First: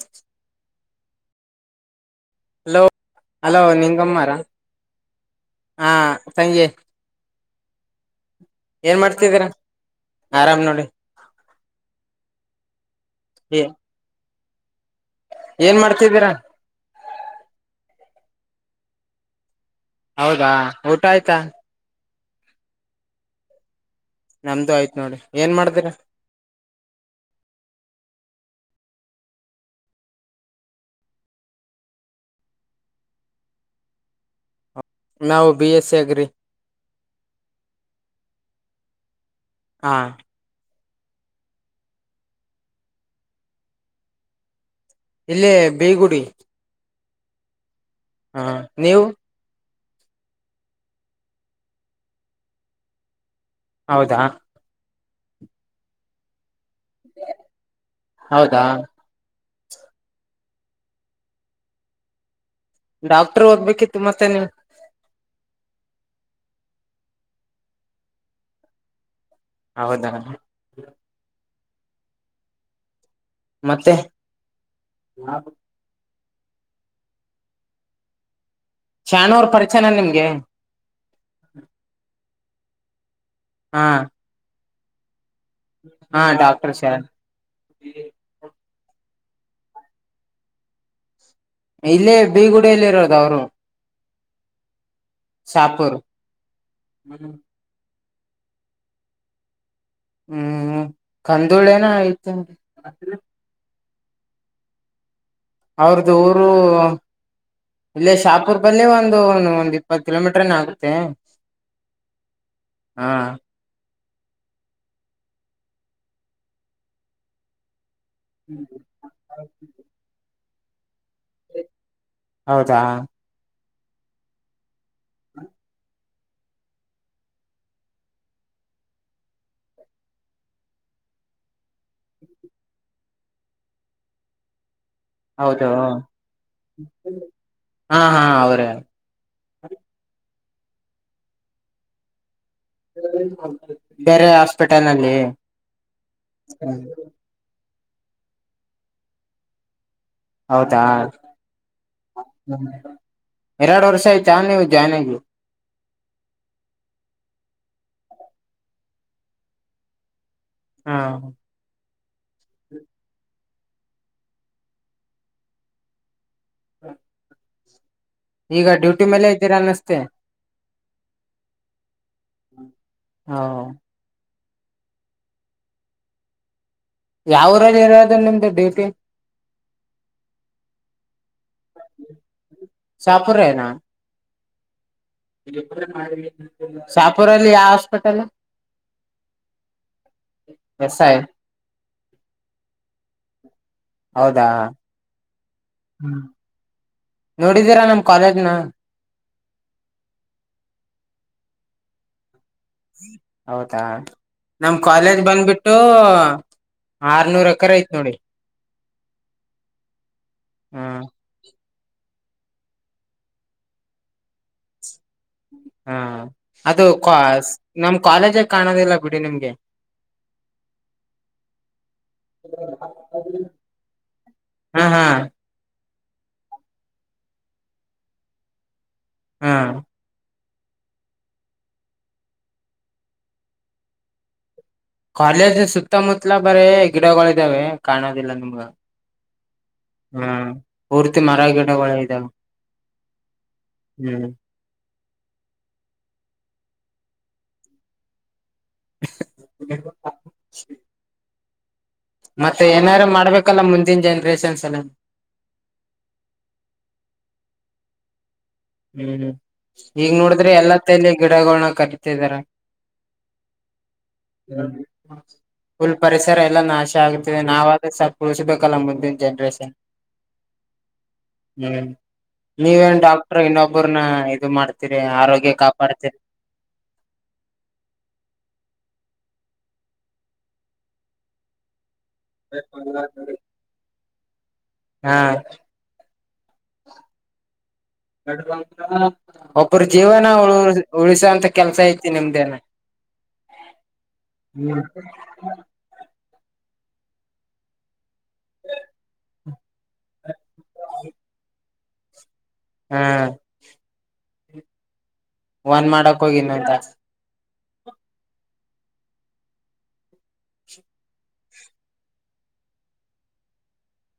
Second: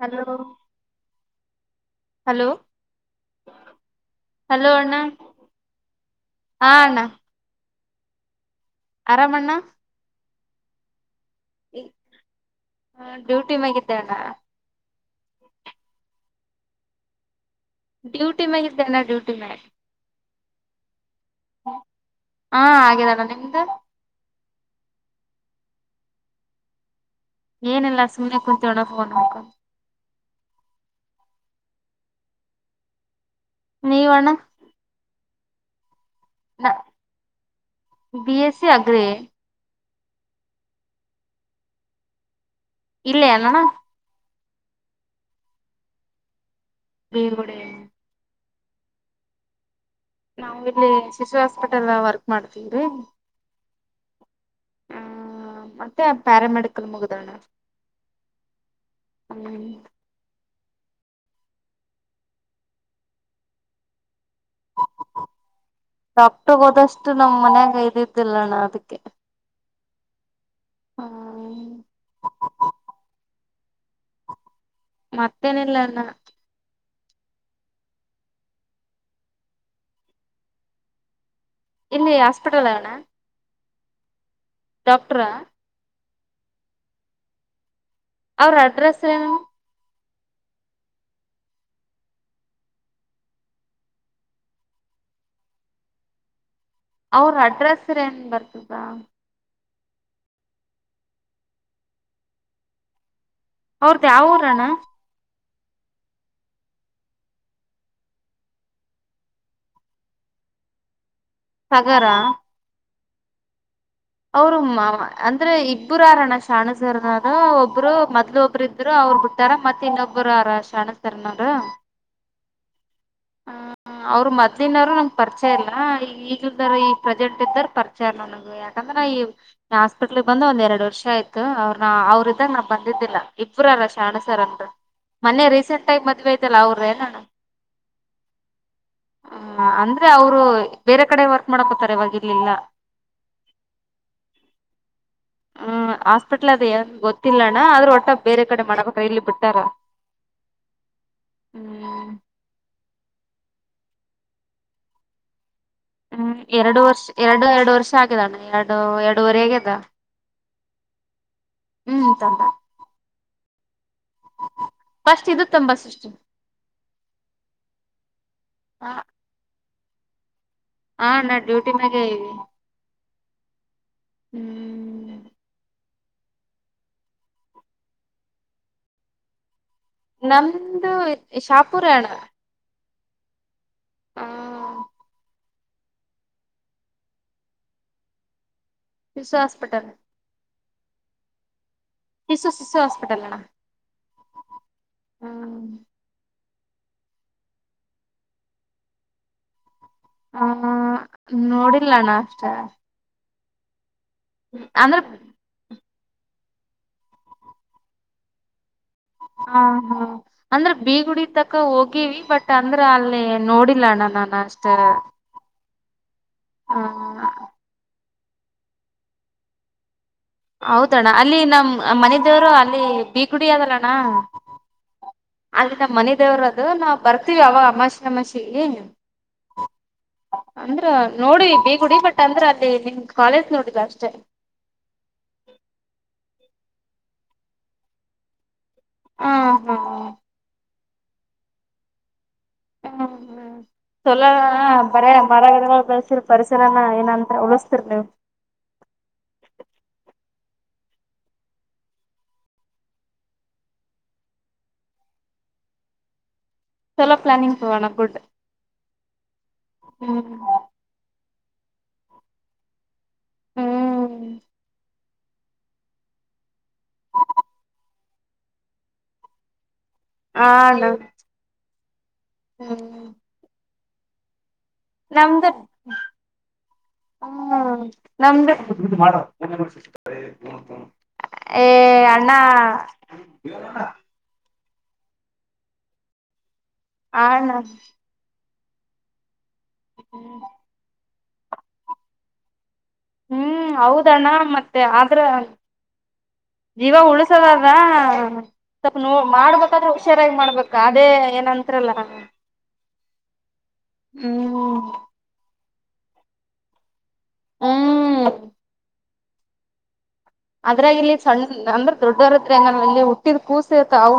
Hello hello hello ನಿಂಗಮ್ಮಾರಾ hello ಅಣ್ಣ ಹಾ ಹಾ ಸಂಜಯ್ ಅಣ್ಣ ಏನ್ ಮಾಡ್ತಿದೀರ ಆರಾಮ್ ನೋಡಿ ಈ ಹ ಡ್ಯೂಟಿ ಮ್ಯಾಗಿದ್ದೇ ಅಣ್ಣ ಏನ್ ಮಾಡ್ತಿದ್ದೀರಾ? ಡ್ಯೂಟಿ ಮ್ಯಾಗಿದ್ದೆ ಅಣ್ಣ ಡ್ಯೂಟಿ ಮ್ಯಾಗ್. ಹೌದಾ? ಊಟಾಯ್ತಾ? ಹಾ ಆಗ್ಯಾದಣ ನಿಮ್ದು? ನಮ್ದು ಆಯ್ತ್ ನೋಡಿ ಏನ್ ಮಾಡ್ದಿರ? ಏನಿಲ್ಲ ಸುಮ್ನೆ ಕುಂತಿ ಅಣ ಫೋನ್ ನೋಡ್ಕೊನ್. ನೀವು ಅಣ್ಣ? ನಾವು B S C agri. B SC agri? ಹಾ ಇಲ್ಲೇ ಏನಣ್ಣ? ಇಲ್ಲೇ ಬೇಗುಡಿ. ಬೇಗುಡೆ. ಹಾ ನೀವು? ನಾವು ಇಲ್ಲಿ ಶಿಶು ಹಾಸ್ಪಿಟಲ್ ವರ್ಕ್ ಮಾಡ್ತೀವ್ರಿ. ಹೌದಾ? ಹ್ಮ ಮತ್ತೆ ಪ್ಯಾರ ಮೆಡಿ ಹೌದಾ [unintelligible] ಡಾಕ್ಟರ್ ಒದ್ಬೇಕಿತ್ತು ಮತ್ತೆ ನೀವು? ಡಾಕ್ಟರ್ ಓದಷ್ಟು ನಮ್ ಮನ್ಯಾಗ ಇದಿದ್ದಿಲ್ಲಣ್ಣ ಅದಕ್ಕೆ. ಹೌದಾ? ಹಾ ಮತ್ತೆ ಮತ್ತೇನಿಲ್ಲ ಅಣ್ಣ. ಶಾನು ಅವ್ರ್ ಪರಿಚನ ನಿಮ್ಗೆ? ಇಲ್ಲಿ ಹಾಸ್ಪಿಟಲ್ಲ ಅಣ್ಣ. ಹಾ ಡಾಕ್ಟರಾ? ಹಾ ಡಾಕ್ಟರ್ ಶಾನ್. ಅವ್ರ್ ಅಡ್ರೆಸ್ ತೇನು? ಇಲ್ಲೇ ಬೀಗುಡಿಯಲ್ಲಿರೋದು ಅವ್ರು. ಶಾಹ್ಪುರ್. ಅವ್ರ್ ಅಡ್ರೆಸ್? ಸ್ ಏನ್ ಬರ್ತಾ? ಹ್ಮ್ ಕಂದುಳೇನ ಐಯ್ತ್. ಅವ್ರದ್ ಯಾವೂರಣ್ಣ? ಅವ್ರ್ದು ಊರು ಇಲ್ಲೇ ಶಾಹ್ಪುರ್ದಲ್ಲೇ ಒಂದು ಒಂದ್ ಇಪ್ಪತ್ತು ಕಿಲೋಮೀಟ್ರನ ಆಗುತ್ತೆ. ಹಗರಾ ಹಾ ಅವರು ಮಾ ಅಂದ್ರೆ ಇಬ್ರು ಆರೇ ಅಣ್ಣ ಶಾಣೆ ಸರೂ ಅದು ಒಬ್ರು. ಮೊದ್ಲು ಒಬ್ರು ಇದ್ರು ಅವ್ರು ಬಿಟ್ಟಾರ ಮತ್ ಇನ್ನೊಬ್ಬರು ಆರ ಶಾಣೆ ಸರ್ ನೋಡು. ಹೌದಾ ಅವರ್ ಮೊದ್ಲಿನರ್. [unintelligible] ನಂಗ್ ಪರಿಚಯ ಇಲ್ಲಾ ಈ ಈಗ್ ಇದೋರ್ ಈ ಪ್ರೆಸೆಂಟ್ ಇದ್ದಾರ ಪರಿಚಯಾರ ನನಗೆ ಯಾಕಂದ್ರ ನ ಈ ಹಾಸ್ಪಿಟ್ಲ್ಗ್ ಬಂದ ಒಂದ್ ಎರಡ್ ವರ್ಷ ಆಯ್ತ್ ಅವ್ರ ನ ಅವ್ರ ಇದಾಗ್ ನಾ ಬಂದಿದ್ದಿಲ್ಲ ಇಬ್ರ ಅವ್ರ ಶಾಣಸರ್ ಅನ್ಬೇಟು. ಮನ್ನೆ ಹೌದು ರೀಸೆಂಟ್ ಆಗಿ ಮದ್ವೆಐತಲ್ಲ ಅವ್ರೇ ನಾ. ಹಾ ಹಾ ಅವರೇ ಅಂದ್ರೆ ಅವ್ರು ಬೇರೆ ಕಡೆ ವರ್ಕ್ ಮಾಡಕೋತಾರೆ ಈವಾಗ್ ಇಲಿಲ್ಲ. ಬೇರೆ ಹಾಸ್ಪಿಟಲ್ ನಲ್ಲಿ ಆ ಆದ್ರೂ ಒಟ್ಟ ಬೇರೆ ಕಡೆ ಮಾಡಬೇಕ ಇಲ್ಲಿ ಬಿಟ್ಟಾರ ಹೌದಾ ಹ್ಮ್ ಎರಡು ವರ್ಷ ಆಯಿತಾ ನೀವು ಜಾಯ್ನ್ ಆಗಿ ಹ್ಮ್ ಎರಡು ವರ್ಷ ಎರಡು ಎರಡು ವರ್ಷ ಆಗಿದಣ್ಣ ಎರಡು ಎರಡೂುವರೆ ಆಗ್ಯದ ಹಾ ಹ್ಮ್ ತಂದ ಫಸ್ಟ್ ಇದು ತುಂಬಾ ಸಷ್ಟು [inaudible] ಈಗ ಡ್ಯೂಟಿ ಮೇಲೆ ಇದೀರ ಅನ್ನಿಸ್. ತ್ತೆ ಹಾ ನಾ ಡ್ಯೂಟಿ ಮ್ಯಾಗೆ ಇ ಹಾ ಹೋ ಹ್ಮ್ ಯಾವುರಾಗ್ ಇರದು ನಿಮ್ದು ಡ್ಯೂಟಿ ನಮ್ದು ಶಾಪುರಣ್ಣ ಶಾಪುರೆನಾ [unintelligible] ಶಾಪೂರಲ್ಲಿ ಯಾವ್ hospital Shishu hospital S I Shishu Shishu hospital ಅಣ್ಣ. ಹೌದಾ ಹ್ಮ್ ನೋಡಿದೀರಾ ನಮ್ ಕಾಲೇಜ್ನ ಹಾ ನೋಡಿಲ್ಲಣ್ಣ ಅಷ್ಟೇ. ಹೌದಾ. ನಮ್ ಅಂದ್ರೆ ಕ್ವಾಲೇಜ್ ಬಂದ್ಬಿಟ್ಟು. ಹ ಆರ್ನೂರ ಎಕರೆ ಐತ್ ನೋಡಿ. ಹ ಹಾ ಅಂದ್ರೆ ಹ್ಮ್ ಬೀಗುಡಿ ತಕಾ ಹೋಗ್. ಗೀವಿ ಬಟ್ ಅಂದ್ರ ಅಲ್ಲಿ ನೋಡಿಲ್ಲ ಅಣ್ಣ ನನ್ ಅಷ್ಟ. ಹಾ. ಹ ಅದು ಕ್ವಾಸ್ ನಮ್ಗ. ಕಾಲೇಜ ಕಾಣೋದಿಲ್ಲಾ ಬಿಡಿ ನಿಮ್ಗೆ. ಔದಣ್ಣಾಅಲ್ಲಿ ನಮ್ ಅ ಮನೆ ದೇವರು ಅಲ್ಲಿ ಬೀಗುಡಿ ಅದಲ್ಲಣ್ಣ ಹಾ ಹಾ ಅಲ್ಲಿ ನಮ್ಮ್ ಮನೆ. ದೇವ್ರ ಅದು ನಾವು ಬರ್ತೀವಿ ಅವಾಅಮಾಷಿ ಅಮಾಷಿಗಿ. ಹ. ಅಂದ್ರ ನೋಡಿ ಬೀಗುಡಿ ಬಟ್ ಅಂದ್ರ ಅಲ್ಲಿ ನಿಮ್ ಕಾಲೇಜ್ ನೋಡಿಲ್ಲ ಅಷ್ಟೇ. ಕ್ವಾಲೇಜ ಸುತ್ತಾ ಮುತ್ಲಾ. ಬರೇ ಗಿಡಗಳಿ ಇದ್ದಾವೆ ಕಾಣೋದಿಲ್ಲ ನಿಮ್ಗ. ಆ ಹಾ. ಹ್ಮ್ ಪೂರ್ತಿ ಮರ ಗಿಡಗಳ ಇದಾವ. ಅಹ್ ಹಾ ಹ್ಮ್ ಛೊಲೊ ಅದ್. ಬರೆ ಮರ ಗಿಡಗೊಳ್ ಬೆಳಸಿರ ಪರಿಸರ ಏನ ಏನಂದ್ರ ಉಳಿಸ್ತಿರ್ ನೀವು. [unintelligible] ಮತ್ತೆ ಏನಾರು ಮಾಡ್ಬೇಕಲ್ಲ ಮುಂದಿನ ಜನ್ರೇಷನ್ಸ್ ಅನ. ಚಲೋ ಪ್ಲಾನಿಂಗ್ಸ್ ಸುವರ್ಣ ಗುಡ್. ಹ್ಮ್ ಹಿಂಗ್ ಹ್ಮ್ ನೋಡಿದ್ರೆ ಎಲ್ಲಾ ತೈಲಿಗ. ಗಿಡಗಳೊನ್ನ ಕಟ್ಟತಿದಾರ ಹ್ಮ್ ಫುಲ್ ಪರಿಸರ ಎಲ್ಲಾ ನಾಶ ಆಗ್ತದೆ ನಾವ ಆದ್ರೆ ಸಪ್ ಉಳ್ಸಬೇಕಲ್ಲಾ ಮುಂದಿನ ಜನ್ರೇಷನ್. ಆಣ. [unintelligible] ನೀವೆನ್ ಡಾ. ಶಾಪುರನ ಇದು ಮಾಡ್ತ್. ನಮ್ದರ ಹ ನಮ್ದರ. ಏ ಯಾಡ್. ಅಣ್ಣಾ. ಹ್ಯಾ. ಆಡ ನೌನ್. [unintelligible] ಒಬ್ಬರು ಜೀವನಾ ಉಳ ಉಳಿಸ್ಯಾನ. ಮತ್ತೆ ಕೆಲ್ಸ ಐತಿ ನಿಮ್ದೇನ. ಹ್ಮ್ ಹೌದಣ್ಣ ಮತ್ತೆ ಆದ್ರ ಜೀವ ಉಳಸದಲ್ವಾ ಸ್ವಲ್ಪ ನೋ ಮಾಡ್ಬೇಕಾದ್ರೆ ಹುಷಾರಾಗಿ ಮಾಡ್ಬೇಕ್ ಅದೇ ಏನ್ ಹತ್ರಲ್ಲ ಹಾ ಹ್ಮ ಒಂದ್ ಮಾಡಕ್ ಹೋಗಿ ಇನ್ನೊಂದ್ ತಾಸ್. ಹ್ಮ ಅದ್ರಾಗ ಇಲ್ಲಿ ಸಣ್ಣ ಅಂದ್ರೆ ದೊಡ್ಡವರದ್ರೆಂಗ ಇಲ್ಲಿ ಹುಟ್ಟಿದ್ ಕೂಸಿತ್ ಅವು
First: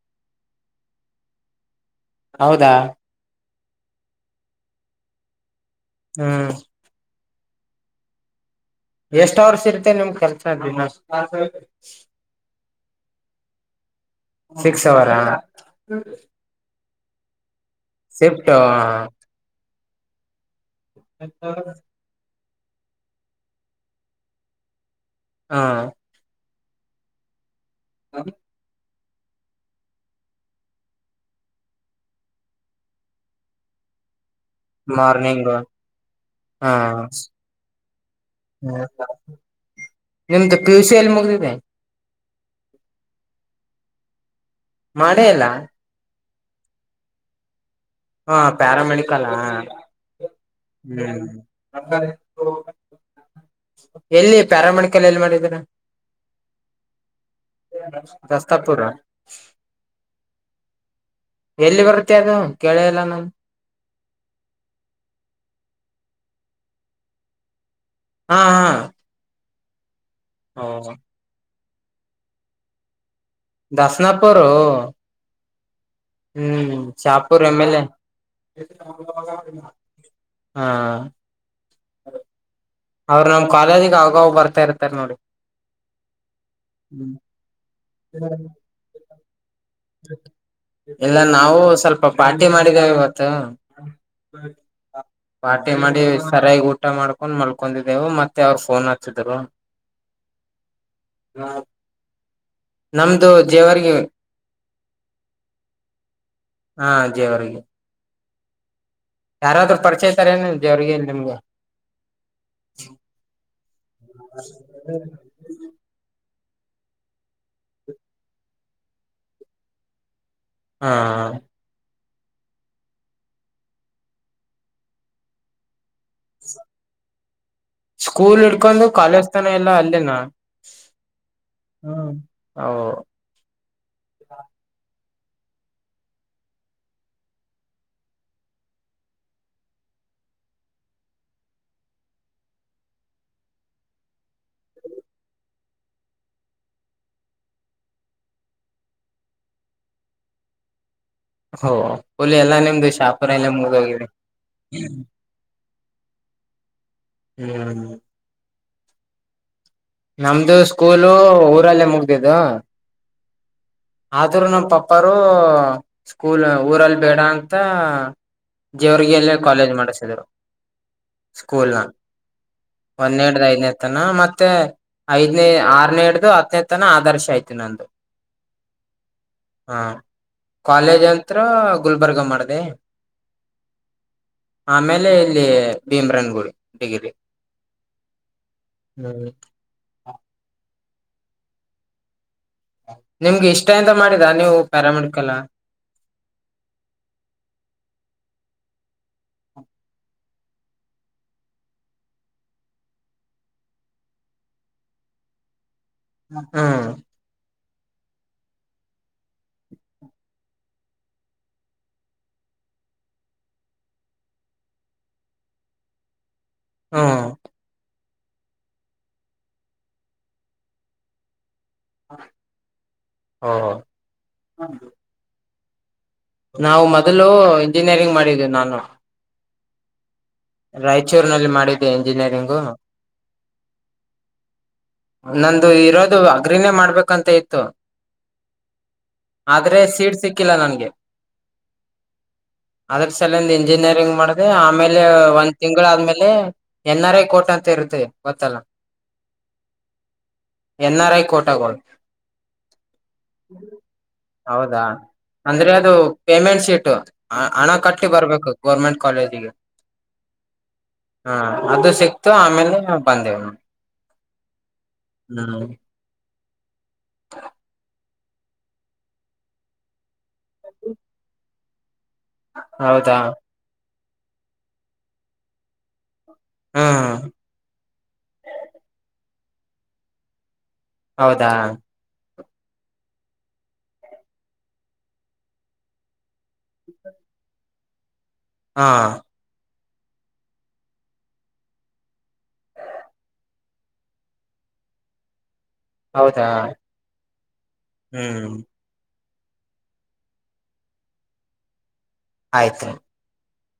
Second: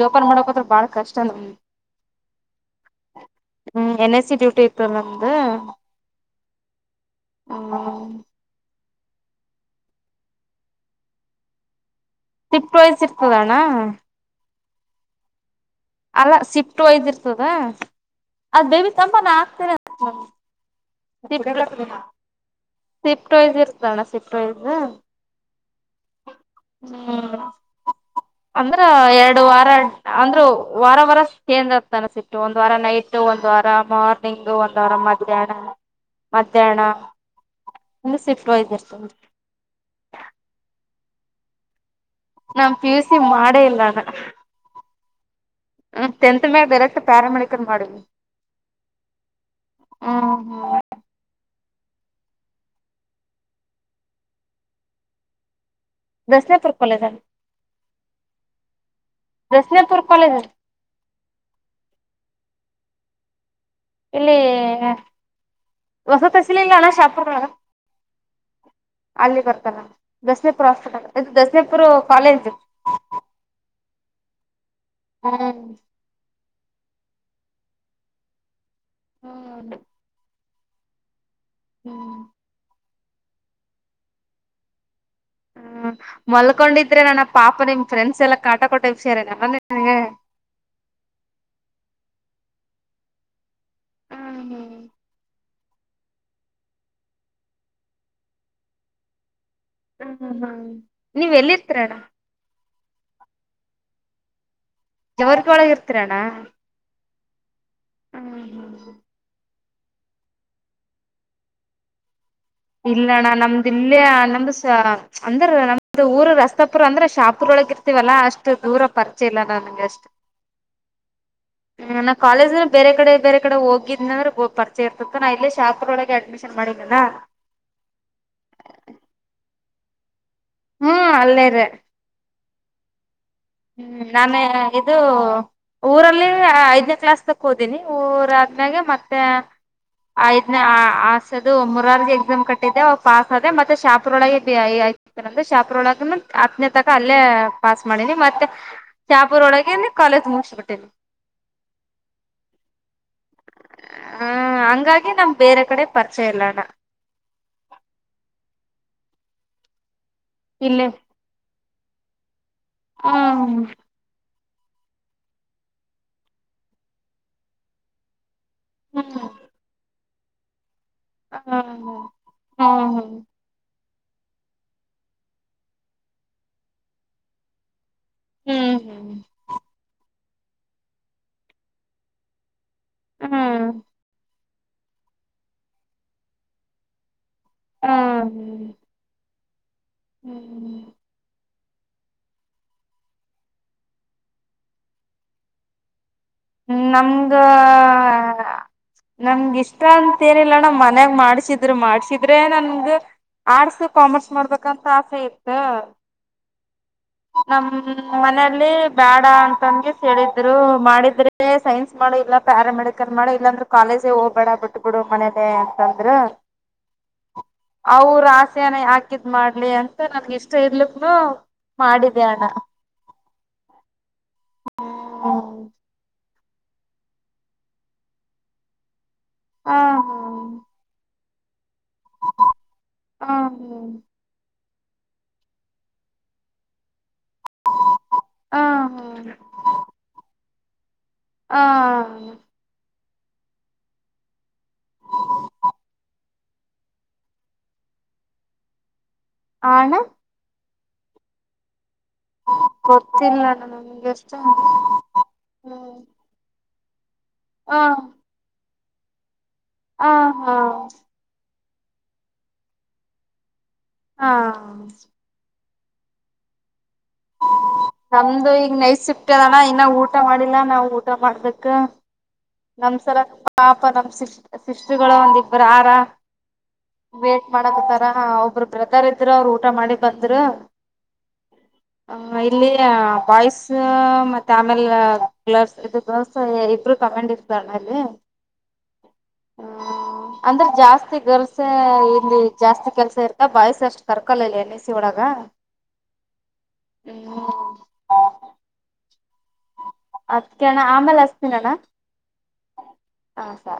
ಜೋಪನ್ ಮಾಡಕ್ದ್ರ ಬಾಳ ಕಷ್ಟ ನಮ್ಗೆ ಹೌದಾ ಹ್ಮ್ ಎನ್ ಎ ಸಿ ಡ್ಯೂಟಿ ಇತ್ತು ನಮ್ದ ಹ್ಮ್ ಹೂ ಎಷ್ಟೋ ವರ್ಷ ಇರ್ತೆದೇ ನಿಮ್ ಕೆಲಸ ದಿನಗು [unintelligible] ತಿಪ್ಪ ವಯ್ಸ್ ಇರ್ತದಣ್ಣ ಸಿಕ್ಸ್ ಅವರ ಅಲ್ಲ ಸಿಪ್ ಟ್ವಿಯ್ಸ್ ಇರ್ತದ ಶಿಫ್ಟ್ ಅದ್ ಬೇವಿ ಸಂಪಾನ ಆಗ್ತಾರೆ ಹಾ [unintelligible] ಸಿಫ್ಟಯ್ಸ್ ಇರ್ತಣ್ಣ ಸಿಫ್ಟ ವಾಯಸ್ ಹಾ ಹಾ ಹ ಎರಡು ವಾರ ಅಂದ್ರು ವಾರ ವಾರ ಕೇಂದ್ರ [unintelligible] ಒಂದ್ ವಾರ ನೈಟ್ ಒಂದ್ ವಾರ ಮಾರ್ಚ್ ನಿಂಗು ಒಂದು ವರ ಮಾರ್ನಿಂಗ್ ಮಧ್ಯಾಹ್ನ ಹಾ ಮಧ್ಯಾಹ್ನ ಸ್ ಇನ್ನು ಸಿಫ್ಟ್ ವೈಸ್ ಇರ್ತದೆ ಎಂತ [unintelligible] ಪಿಯುಸಿ ಎಲ್ಲಿ ಮಗಿದಿದೆ ನಮ್ ಪಿಯುಸಿ ಮಾಡೇ ಇಲ್ಲಾನ ಮಾಡೇಯಿಲ್ಲ ಟೆಂತ್ ಮೇಲೆ [unintelligible] ಪ್ಯಾರಾಮೆಡಿಕಲ್ ಮಾಡು. ಹ್ಮ್ ಪಾರಾಮೆಡಿಕಲ್ ಲಾ ಹ್ಮ್. [unintelligible] ಎಲ್ಲಿ ಪ್ಯಾರ ಮೆಡಿಕಲ್ ಎಲ್ಲಿ ಮಾಡಿದೀರ ದಸ್ನಾಪುರ್ ಕ್ವಾಲೇಜ ದಸ್ತಾಪುರ ದಸ್ನಪುರ್ ಕ್ವಾಲೇಜ. ಎಲ್ಲಿ ಬರುತ್ತೇ ಅದು ಕೇಳೆ ಇಲ್ಲಾ ನಾನ್. ಇಲ್ಲಿ ಹೊಸತ್ಸಲಿಲ್ಲನ ಶಾಪುರ್ ಒಳಗ. ಹಾ ಹಾ. ತ್ತಲಾ. ದಸ್ನೆಪುರ ಹ್ವಾಸ್ಪಿಟಲ ಇದುದಸ್. ತ್ರಿಪುರು ಕ್ವಾಲೇಜ್. ದಾಸ್ನಾಪುರು. ಹ್ಹೊನ್. ಹ್ಮ್ ಚಾಪೂರ್ ಎಮ್ ಎಲ್ ಎ. [unintelligible] ಹಾ. ಹ್ಮ್. ಅವ್ರ ನಮ್ ಕ್ವಾಲೇಜಿಗೆ ಅವಗ್ ಅವಗ್ ಬರ್ತಾ ಇರ್ತಾರೆ ನೋಡಿ. ಹ್ಮ್ ಮಲ್ಕೊಂಡಿದ್ರೆ ನನ್ನ ಪಾಪ ನಿಮ್. ಫ್ರೆಂಡಸ್ ಎಲ್ಲಾ ಕಾಟಾ ಕೊಟ್ಟಾ ವಿಷಯ. ಎರ ನಮ್ಮನ್ನೇ. ಇಲ್ಲಾ ನಾವು ಸ್ವಲ್ಪ ಪಾನ್. ಡೇ ಮಾಡಿದೇವೆ ಇವತ್ತ. ಹ್ಮ್ [unintelligible] ಪಾರ್ಟಿ ಮಾಡಿ ಸರಯಾಗಿ ಊಟಾ ಮಾಡ್ಕೊಂಡ್ ಮಲ್ಕೊಂದಿದ್ದೇವು ಮತ್ತೆ ಅವ್ರ ಫೋನ್ ಹಚ್ಚಿದ್ರು. ಅಹ್ಮ ಹ್ಮ ನೀವ್ ಎಲ್ಲಿರ್ತರಣಾ. ನಮ್ದು ಜೇವರ್ಗಿ ಜವರ್ಗ ಕ್ವಾಳೆಜ ಇರ್ತೀರಣಾ. ಜವರ್ಗೆ. ಅಹ್ ಹ್ಮ. ಯಾರಾದ್ರ ಪರಿಚಯತಾರ ಏನ್ ದೇವ್ರಿಗೆ ನಿಮ್ಗೂ. ಇಲ್ಲಣ್ಣಾ ನಮ್ದ. ದಲ್ಲೇ ಅನಮ್ದಸಾ ಅಂದ್ರ ನಮ್ದ ಊರ ರಸ್. ತ್ತಪುರ್ ಅಂದ್ರೆ ಶಾಪುರ್ ಒಳಗ ಇರ್ತೀವಲ್ಲಾ ಅಷ್ಟು ದೂರ ಪರಿಚಯ ಇಲ್ಲ ನನ್ಗ ಅಷ್ಟ. ಹಾ. ನಾ ಕ್ವಾಲೇಝ್ನ ಬೇರೆ ಕಡೆ ಬೇರೆ ಕಡೆ ಹೋಗಿದ್ನಂದ್ರ ಗೊಪರಿಚೆಯ ಇರ್ತಿತ್ತ್ನಾ ನಾ ಇಲ್ಲೇ ಶಾಪುರ ಒಳಗೆ ಅಡ್ಮಿಷನ್ ಮಾಡೆನನಾ. ಸ್ಕೂಲ್ ಹಿಡ್ಕೊಂದು ಕ್ವಾಲೇಜ್ ತನ ಎಲ್ಲಾ ಅಲ್ಲಿನಾ. ಹ್ಮ್ ಅಲ್ಲೇರಿ. ಹ ಹ್ಮ್ ನಾನೇ ಇದು ಒ ಊರಲ್ಲಿ ಐದನೇ ಕ್ಲಾಸ್ ತಕ್ ಹೋದೀನಿ ಊರಾದ್ಮೇಗೆ ಮತ್ತೆ ಐದನೇ ಆಸದು ಮೂರಾರಿಗೆ ಎಕ್ಸಾಮ್ ಕಟ್ಟಿದ್ದೆ ಪಾಸ್ ಆದೆ ಮತ್ತೆ ಶಾಪುರ ಒಳಗೆ ಬಿ ಆತೆ ಶಾಪುರ ಒಳಗ ಹತ್ತನೇ ತಕ ಅಲ್ಲೇ ಪಾಸ್ ಮಾಡಿನಿ ಮತ್ತ್ ಶಾಪೂರ್ ಒಳಗೆನೆ ಕಾಲೇಜ್ ಮುಗಿಸಬಿಟ್ಟೇನಿ. ಹ ಫುಲ್ ಎಲ್ಲ ನಿಮ್ದು ಶಾಪುರಲ್ಲೇ ಮುಗ್ದೋಗಿವೆ. ಹ ಹಂಗಾಗಿ ನಮ್ ಬೇರೆ ಕಡೆ ಪರ್ಚಯ ಇಲ್ಲಣ. ಹ್ಮ್ ನಮ್ದು ಇಲ್ಲೇ ಸ್ಕೂಲು ದ್ರಲ್ಲೇ ಮುಗ್ದಿದ್ದು. ಹ್ಮ ಆದ್ರೂ ನಮ್ ಪಪ್ಪಾರು ಸ್ಕೂಲ್ ಊರಲ್ಲಿ ಬೇಡ ಅಂತ ಹ್ಮ್ ಜೇವರ್ಗೆಲ್ಲೇ ಕಾಲೇಜ್ ಮಾಡಸಿದ್ರು. ಸ್ಕೂಲ ಹ್ಮ್ ಹ್ಮ್ ಹ್ಮ್ ಒನ್ನೆಡ್ರೖನೇದ್. ತನ ಮತ್ತೆ ಐದ್ನೇ ಆರನೇ ಇಡ್ದು ಹತ್ತನೇತನ ಆದರ್ಶ ಆಯ್ತು ನಂದು. ಹ್ಮ್ ಹಾ ಕಾಲೇಜ್ ಅಂತ್ರ ಗುಲ್ಬರ್ಗ ಮಾಡ್ದೆ. ಹ್ಮ್ ಆಮೇಲೆ ಇಲ್ಲಿ ಭೀಮ್ರನ್ ಗುಡಿ ಡಿಗ್ರಿ. ಹ್ಮ ಹ ಹ್ಮ್ ಹ್ಮ್್ಮ ನಿಮ್ಗೆ ಇಷ್ಟ ಇಂದ ಮಾಡಿದ್ದ ನೀವು ಪ್ಯಾರಾಮೆಡಿಕಲ. ಹ್ಮ ನಮ್ಗ ನಮ್ಗಿಷ್ಟ ಅಂತ ಏನಿಲ್ಲಣ ಮನ್ಯಾಗ ಮಾಡ್ಸಿದ್ರು ಮಾಡ್ಸಿದ್ರೆ ನನ್ಗ ಆರ್ಟ್ಸ್ ಕಾಮರ್ಸ್ ಮಾಡ್ಬೇಕಂತ ಆಸೆ ಇತ್ತು. ಹ್ಮ್ ನಮ್ಮನೆಲ್ಲಿ ಬ್ಯಾಡ ಅಂತಂಗೆ ಸೇರಿದ್ರು ಮಾಡಿದ್ರೆ ಲೆ ಸೈನ್ಸ್ ಮಾಡು ಇಲ್ಲ ಪ್ಯಾರ ಮೆಡಿಕಲ್ ಮಾಡು ಇಲ್ಲಾಂದ್ರೆ ಕಾಲೇಜೇ ಹೋಗ್ಬೇಡ ಬಿಟ್ ಬಿಡು ಮನೇಲೇ ಅಂತಂದ್ರು. ಹಾ ಅವ್ರ್ ಆಸೆನ ಯಾಕಿದ್ ಮಾಡ್ಲಿ ಅಂತ ನನ್ಗ ಇಷ್ಟ ಇರ್ಲಿಕ್ಕನು ಮಾಡಿದೆ ಅಣ್ಣ ಓಹೋ ಹುಂ. ನಾವು ಮೊದಲು ಇಂಜಿನಿಯರಿಂಗ್ ಮಾಡಿದ್ದೀನಿ ನಾನು. ಹ ಹಾ ರಾಯಚೂರ್ನಲ್ಲಿ ಮಾಡಿ ದ್ದೆ ಇಂಜಿನಿಯರಿಂಗು. ಹ ನಂದು ಇರೋದು ಅಗ್ರಿನೇ ಮಾಡ್ಬೇಕು. ಂತ ಇತ್ತು ಹ ಹ ಆದ್ರೆ ಸೀಡ್ ಸಿ. ಸಿಕ್ಕಿಲ್ಲ ನನ್ಗೆ. ಹ. ಅದ್ರ ಸಲ ಒಂದ ಇಂಜಿನಿಯರಿಂಗ್ ಮಾಡ್ದ ಆಮೇಲೆ ಒಂದ್ ತಿಂಗಳ ಆದ್ಮೇಲೆ ಎನ್ ಆರ್ ಐ ಕೋಟ್ ಅಂತ ಇರ್ತದೆ ಗೊತ್ತಲ್ಲ. ಆಣ. ಎನ್ ಆರ್ ಐ ಕೋಟಾಗೋಳ್. ಗೊತ್ತಿಲ್ಲ ನಮಗೆಷ್ಟ ಹೌದಾ ಅಂದ್ರೆ ಅದು ಪೇಮೆಂಟ್ ಶೀಟ್. [unintelligible] ಹ ಹಣ ಕಟ್ಟಿ ಬರ್ಬೇಕು. ಗೋರ್ಮೆಂಟ್ ಕಾಲೇಜಿಗೆ. ಆ ಹಾ. ಹಾ ಅದು ಸಿಕ್ತು ಆಮೇಲೆ ಬಂದೆವು ನ. ಹಾ. ಹ. ನಮ್ದು ಈಗ ನೈಸಿಕ್ಟ್ಟದಾನ ಇನ್ನ ಊಟ. ಊಟ ಮಾಡಿಲ್ಲಾ ನಾವು ಊಟ ಮಾಡ್ಬೇಕು. [unintelligible] ಹೌದಾ ನಮ್ಸಲ ಪಾಪ ನ. ಶ ಶಿಸಷ್ಟುಗಳು ಒಂದಿಬ್ಬರು ಆಾರ. ಹ್ಮ್ ವೇಟ್ ಮಾಡದುಕರ ಒಬ್ರು ಬರ್ತಾರೆ. ಅವರು ಊಟ ಮಾಡಿ ಬಂದ್ರ. ಹೌದಾ ಇಲ್ಲಿ ಬಾಯ್ಸ್ ಮತ್ತೆ ಆಮೇಲೆ ಗರ್ಸ್ ಇದು ಗರ್ಲ್ಸ್ ಇಬ್ರು ಕಮಂಡ್ ಇರ್. [unintelligible] ಹಾ. ಹ್ಮ್ ಅಂದ್ರೆ ಜಾಸ್ತಿ ಗರ್ಲ್ಸ್ ಇಲ್ಲಿ ಜಾಸ್ತಿ ಕೆಲ್ಸ ಇರ್ತ ಬಾಯ್ಸ್ ಅಷ್ಟು ಕರ್ಕಲ್ಲ ಇಲ್ಲಿ ಎನ್ ಎ ಸಿ ಒಳಗ. ಹೌದಾ ಹ್ಮ್ ಹ್ಮ್. ಅದ್ಕಣ್ಣ ಆಮೇಲೆ ಹಸ್ತೀನ ಅಣ್ಣ. ಆಯ್ತ್. ಹಾ.